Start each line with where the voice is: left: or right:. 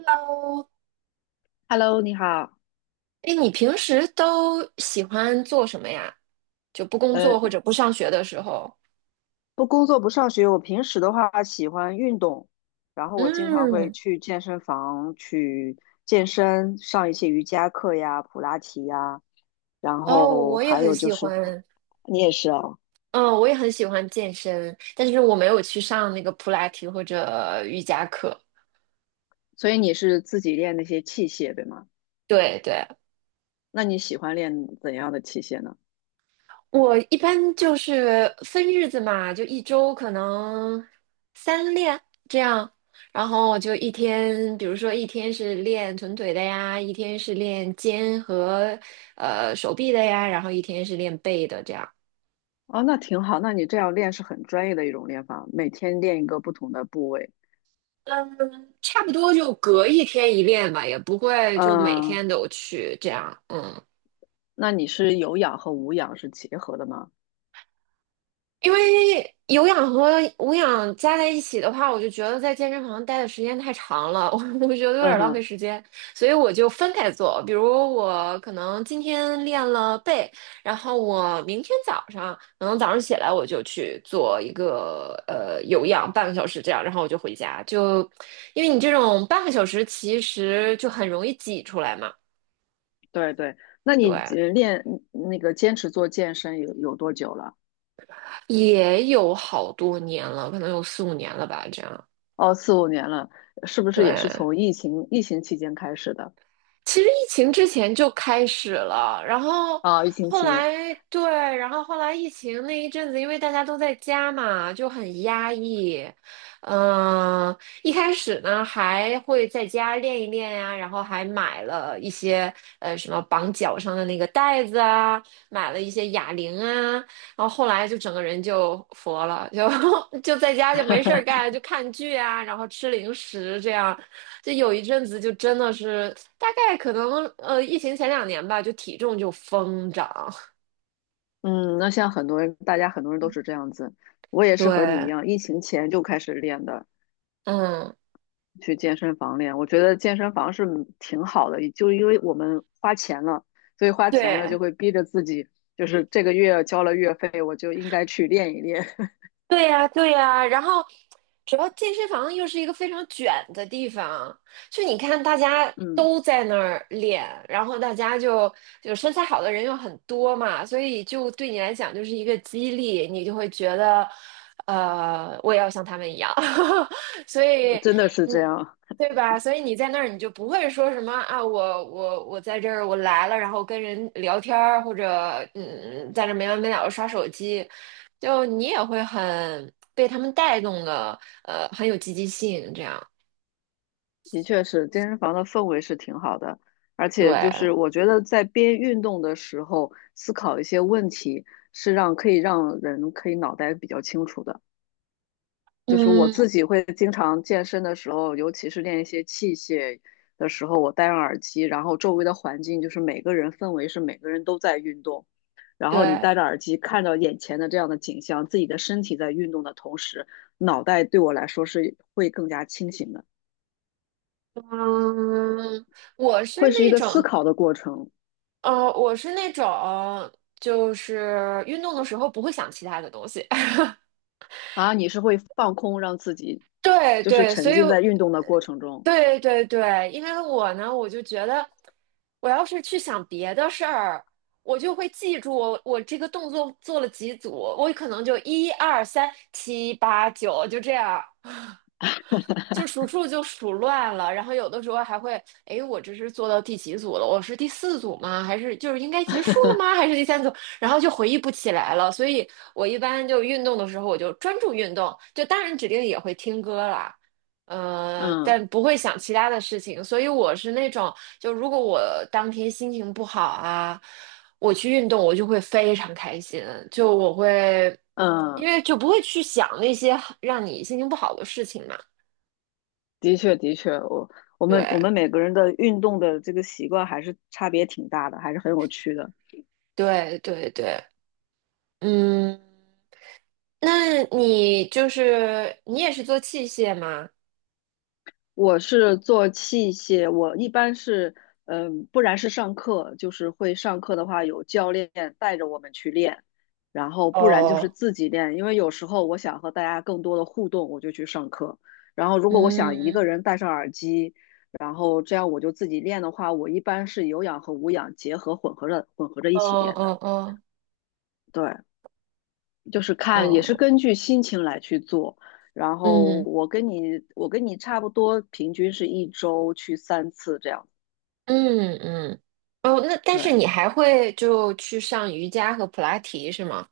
right: 哦，
left: Hello，你好。
right: 哎，你平时都喜欢做什么呀？就不工
left: 呃，
right: 作或者不上学的时候？
left: 不工作不上学，我平时的话喜欢运动，然后我经常会
right: 嗯，
left: 去健身房去健身，上一些瑜伽课呀、普拉提呀，然
right: 哦，
left: 后
right: 我也
left: 还
right: 很
left: 有就
right: 喜
left: 是，
right: 欢，
left: 你也是哦，
right: 嗯，我也很喜欢健身，但是我没有去上那个普拉提或者瑜伽课。
left: 所以你是自己练那些器械，对吗？
right: 对对，
left: 那你喜欢练怎样的器械呢？
right: 我一般就是分日子嘛，就一周可能三练这样，然后我就一天，比如说一天是练臀腿的呀，一天是练肩和手臂的呀，然后一天是练背的这样。
left: 哦，那挺好，那你这样练是很专业的一种练法，每天练一个不同的部位。
right: 嗯，差不多就隔一天一练吧，也不会就每
left: 嗯，
right: 天都去这样。嗯
left: 那你是有氧和无氧是结合的吗？
right: 因为有氧和无氧加在一起的话，我就觉得在健身房待的时间太长了，我觉得有
left: 嗯
right: 点浪费
left: 哼。
right: 时间，所以我就分开做。比如我可能今天练了背，然后我明天早上可能早上起来我就去做一个有氧半个小时这样，然后我就回家。就因为你这种半个小时其实就很容易挤出来嘛，
left: 对对，那你
right: 对，
left: 呃练嗯那个坚持做健身有多久了？
right: 也有好多年了，可能有4、5年了吧，这样，
left: 哦，4、5年了，是不是也是
right: 对。
left: 从疫情期间开始的？
right: 其实疫情之前就开始了，然后
left: 啊、疫情
right: 后
left: 期间，
right: 来对，然后后来疫情那一阵子，因为大家都在家嘛，就很压抑。嗯，一开始呢还会在家练一练呀、然后还买了一些什么绑脚上的那个带子啊，买了一些哑铃啊，然后后来就整个人就佛了，就在家就没事儿干，就看剧啊，然后吃零食这样。就有一阵子就真的是，大概可能疫情前2年吧，就体重就疯涨。
left: 嗯，那像很多人，大家很多人都是这样子，我 也是和你一
right: 对，
left: 样，疫情前就开始练的，
right: 嗯，
left: 去健身房练。我觉得健身房是挺好的，就因为我们花钱了，所以花钱了
right: 对，
left: 就会逼着自己，就是这个月交了月费，我就应该去练一练。
right: 对呀，对呀，然后主要健身房又是一个非常卷的地方，就你看大家
left: 嗯，
right: 都在那儿练，然后大家就身材好的人又很多嘛，所以就对你来讲就是一个激励，你就会觉得，我也要像他们一样，所以，
left: 真的是这
right: 嗯，
left: 样。
right: 对吧？所以你在那儿你就不会说什么啊，我在这儿我来了，然后跟人聊天儿或者在这儿没完没了的刷手机。就你也会很被他们带动的，很有积极性，这样。
left: 的确是，健身房的氛围是挺好的，而且就
right: 对，
left: 是我觉得在边运动的时候思考一些问题，是让可以让人可以脑袋比较清楚的。就是我
right: 嗯，
left: 自己会经常健身的时候，尤其是练一些器械的时候，我戴上耳机，然后周围的环境就是每个人氛围是每个人都在运动，然后你
right: 对，
left: 戴着耳机看到眼前的这样的景象，自己的身体在运动的同时，脑袋对我来说是会更加清醒的，
right: 嗯，我是
left: 会是一
right: 那
left: 个思
right: 种，
left: 考的过程。
right: 我是那种，就是运动的时候不会想其他的东西。
left: 啊，你是会放空，让自己
right: 对
left: 就是
right: 对，所
left: 沉
right: 以
left: 浸在运动的过程中。
right: 对对对，因为我呢，我就觉得，我要是去想别的事儿，我就会记住我这个动作做了几组，我可能就1、2、3、7、8、9就这样，就数数就数乱了，然后有的时候还会，哎，我这是做到第几组了？我是第四组吗？还是就是应该结束了吗？还是第三组？然后就回忆不起来了。所以我一般就运动的时候，我就专注运动，就当然指定也会听歌啦，
left: 嗯
right: 但不会想其他的事情。所以我是那种，就如果我当天心情不好啊，我去运动，我就会非常开心，就我会，因
left: 嗯，
right: 为就不会去想那些让你心情不好的事情嘛。
left: 的确的确，我我们我
right: 对，
left: 们每个人的运动的这个习惯还是差别挺大的，还是很有趣的。
right: 对对对，嗯，那你就是你也是做器械吗？
left: 我是做器械，我一般是，嗯，不然是上课，就是会上课的话有教练带着我们去练，然后不然就是
right: 哦，
left: 自己练，因为有时候我想和大家更多的互动，我就去上课。然后如果我想一
right: 嗯，
left: 个人戴上耳机，然后这样我就自己练的话，我一般是有氧和无氧结合混合着一
right: 哦
left: 起练的。
right: 哦哦
left: 对，就是看也是
right: 哦，
left: 根据心情来去做。然后
right: 嗯
left: 我跟你差不多，平均是一周去3次这样。
right: 嗯嗯，哦，那但是
left: 对，
right: 你还会就去上瑜伽和普拉提是吗？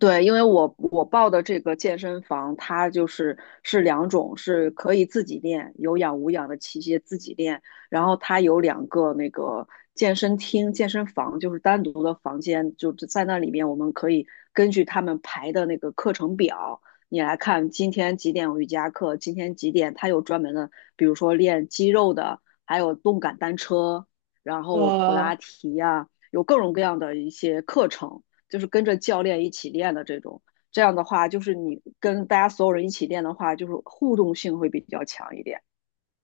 left: 对，因为我报的这个健身房，它就是是两种，是可以自己练，有氧无氧的器械自己练，然后它有两个那个健身厅、健身房，就是单独的房间，就是在那里面我们可以根据他们排的那个课程表，你来看今天几点有瑜伽课，今天几点，它有专门的，比如说练肌肉的，还有动感单车，然后普拉
right: 哦，
left: 提呀、有各种各样的一些课程。就是跟着教练一起练的这种。这样的话，就是你跟大家所有人一起练的话，就是互动性会比较强一点。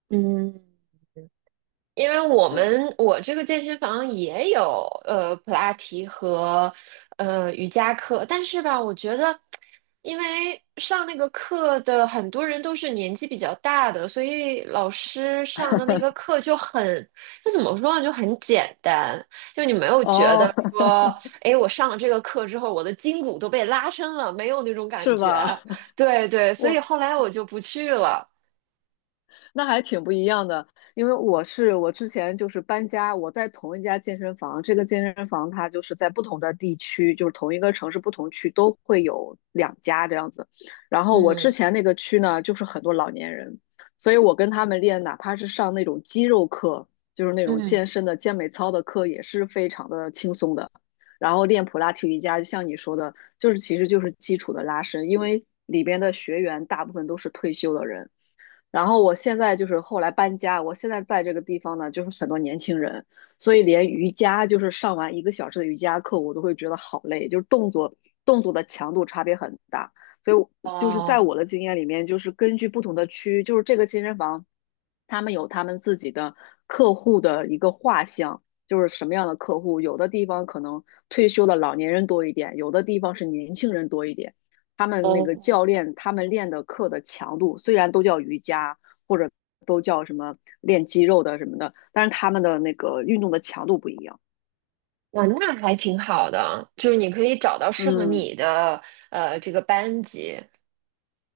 right: 嗯。因为
left: 对，
right: 我这个健身房也有普拉提和瑜伽课，但是吧，我觉得，因为上那个课的很多人都是年纪比较大的，所以老师上的那个课就很，就怎么说呢，就很简单，就你没有觉得
left: 哦，
right: 说，哎，我上了这个课之后，我的筋骨都被拉伸了，没有那种感
left: 是
right: 觉。
left: 吧？
right: 对对，所以
left: 我
right: 后来我就不去了。
left: 那还挺不一样的，因为我之前就是搬家，我在同一家健身房，这个健身房它就是在不同的地区，就是同一个城市不同区都会有两家这样子。然后我之
right: 嗯
left: 前那个区呢，就是很多老年人，所以我跟他们练，哪怕是上那种肌肉课，就是那种
right: 嗯，
left: 健身的健美操的课，也是非常的轻松的。然后练普拉提瑜伽，就像你说的，就是其实就是基础的拉伸，因为里边的学员大部分都是退休的人。然后我现在就是后来搬家，我现在在这个地方呢，就是很多年轻人，所以连瑜伽就是上完1个小时的瑜伽课，我都会觉得好累，就是动作的强度差别很大。所以我就是在
right: 哦
left: 我的经验里面，就是根据不同的区，就是这个健身房，他们有他们自己的客户的一个画像，就是什么样的客户，有的地方可能退休的老年人多一点，有的地方是年轻人多一点。他们那个教
right: 哦。
left: 练他们练的课的强度，虽然都叫瑜伽或者都叫什么练肌肉的什么的，但是他们的那个运动的强度不一样。
right: 哇，那还挺好的，就是你可以找到适合
left: 嗯，
right: 你的这个班级。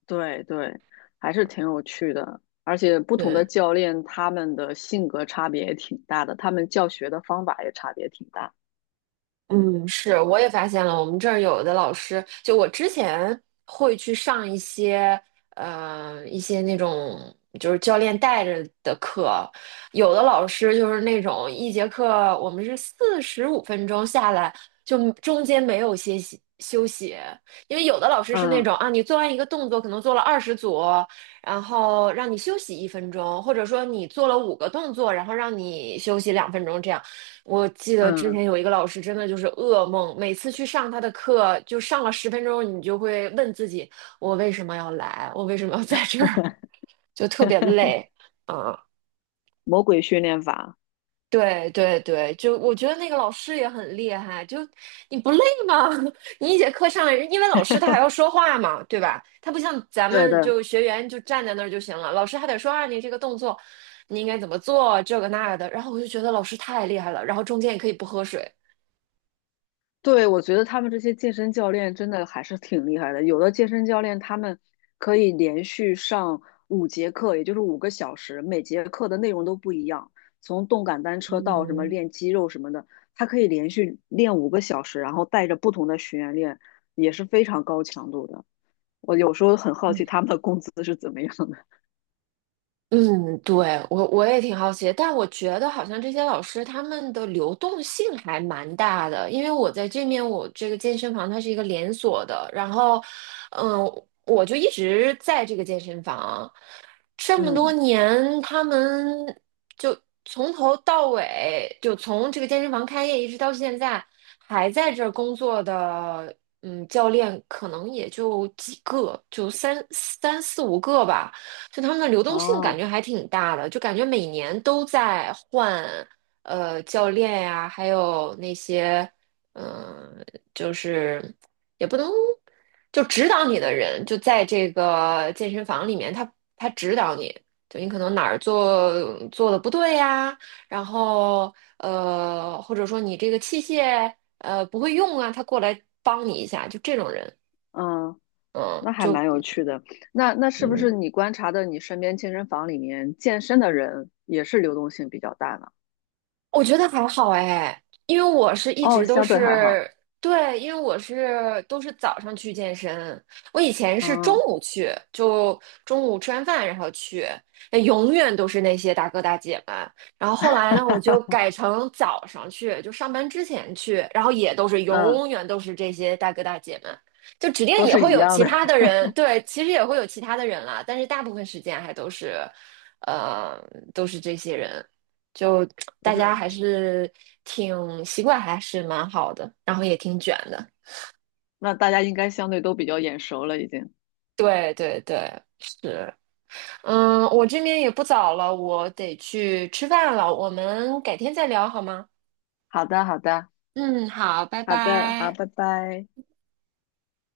left: 对对，还是挺有趣的。而且不同
right: 对，
left: 的教练他们的性格差别也挺大的，他们教学的方法也差别挺大。
right: 嗯，是，我也发现了，我们这儿有的老师，就我之前会去上一些，一些那种就是教练带着的课，有的老师就是那种一节课我们是45分钟下来，就中间没有休息，因为有的老师是那
left: 嗯
right: 种啊，你做完一个动作可能做了20组，然后让你休息1分钟，或者说你做了五个动作，然后让你休息2分钟这样。我记得之前
left: 嗯，
right: 有一个老师，真的就是噩梦，每次去上他的课，就上了10分钟，你就会问自己，我为什么要来？我为什么要在这儿？就特别 累。啊，
left: 魔鬼训练法，
right: 对对对，就我觉得那个老师也很厉害，就你不累吗？你一节课上来，因为老师他还 要说话嘛，对吧？他不像咱
left: 对
right: 们
left: 对。
right: 就学员就站在那儿就行了，老师还得说啊，你这个动作你应该怎么做，这个那个的。然后我就觉得老师太厉害了，然后中间也可以不喝水。
left: 对，我觉得他们这些健身教练真的还是挺厉害的。有的健身教练他们可以连续上5节课，也就是五个小时，每节课的内容都不一样，从动感单车到什么
right: 嗯
left: 练肌肉什么的，他可以连续练五个小时，然后带着不同的学员练，也是非常高强度的。我有时候很好
right: 嗯。
left: 奇他们的工资是怎么样的。
right: 嗯，对，我也挺好奇的但我觉得好像这些老师他们的流动性还蛮大的，因为我在这面我这个健身房它是一个连锁的，然后，嗯，我就一直在这个健身房，这么多
left: 嗯，
right: 年，他们就从头到尾，就从这个健身房开业一直到现在，还在这儿工作的，嗯，教练可能也就几个，就三四五个吧。就他们的流动性感
left: 哦，
right: 觉还挺大的，就感觉每年都在换，教练呀、还有那些，嗯、就是。也不能就指导你的人就在这个健身房里面，他指导你，就你可能哪儿做的不对呀，然后或者说你这个器械不会用啊，他过来帮你一下，就这种人，
left: 嗯。
right: 嗯，
left: 那还
right: 就
left: 蛮有趣的。那是不是
right: 嗯
left: 你观察的你身边健身房里面健身的人也是流动性比较大呢？
right: 我觉得还好哎，因为我是一
left: 哦，
right: 直都
left: 相对还好。
right: 是，对，因为我是都是早上去健身，我以前是中
left: 嗯
right: 午去，就中午吃完饭然后去，那永远都是那些大哥大姐们。然后后来呢，我就改成早上去，就上班之前去，然后也都是
left: 嗯，
right: 永远都是这些大哥大姐们，就指定
left: 都
right: 也
left: 是
right: 会
left: 一
right: 有
left: 样
right: 其
left: 的，
right: 他的人，对，其实也会有其他的人啦，但是大部分时间还都是，呃，都是这些人。就
left: 都
right: 大家
left: 是。
right: 还是挺习惯，还是蛮好的，然后也挺卷的。
left: 那大家应该相对都比较眼熟了，已经。
right: 对对对，是，嗯，我这边也不早了，我得去吃饭了，我们改天再聊好吗？
left: 好的，好的，
right: 嗯，好，拜
left: 好的，好，
right: 拜。
left: 拜拜。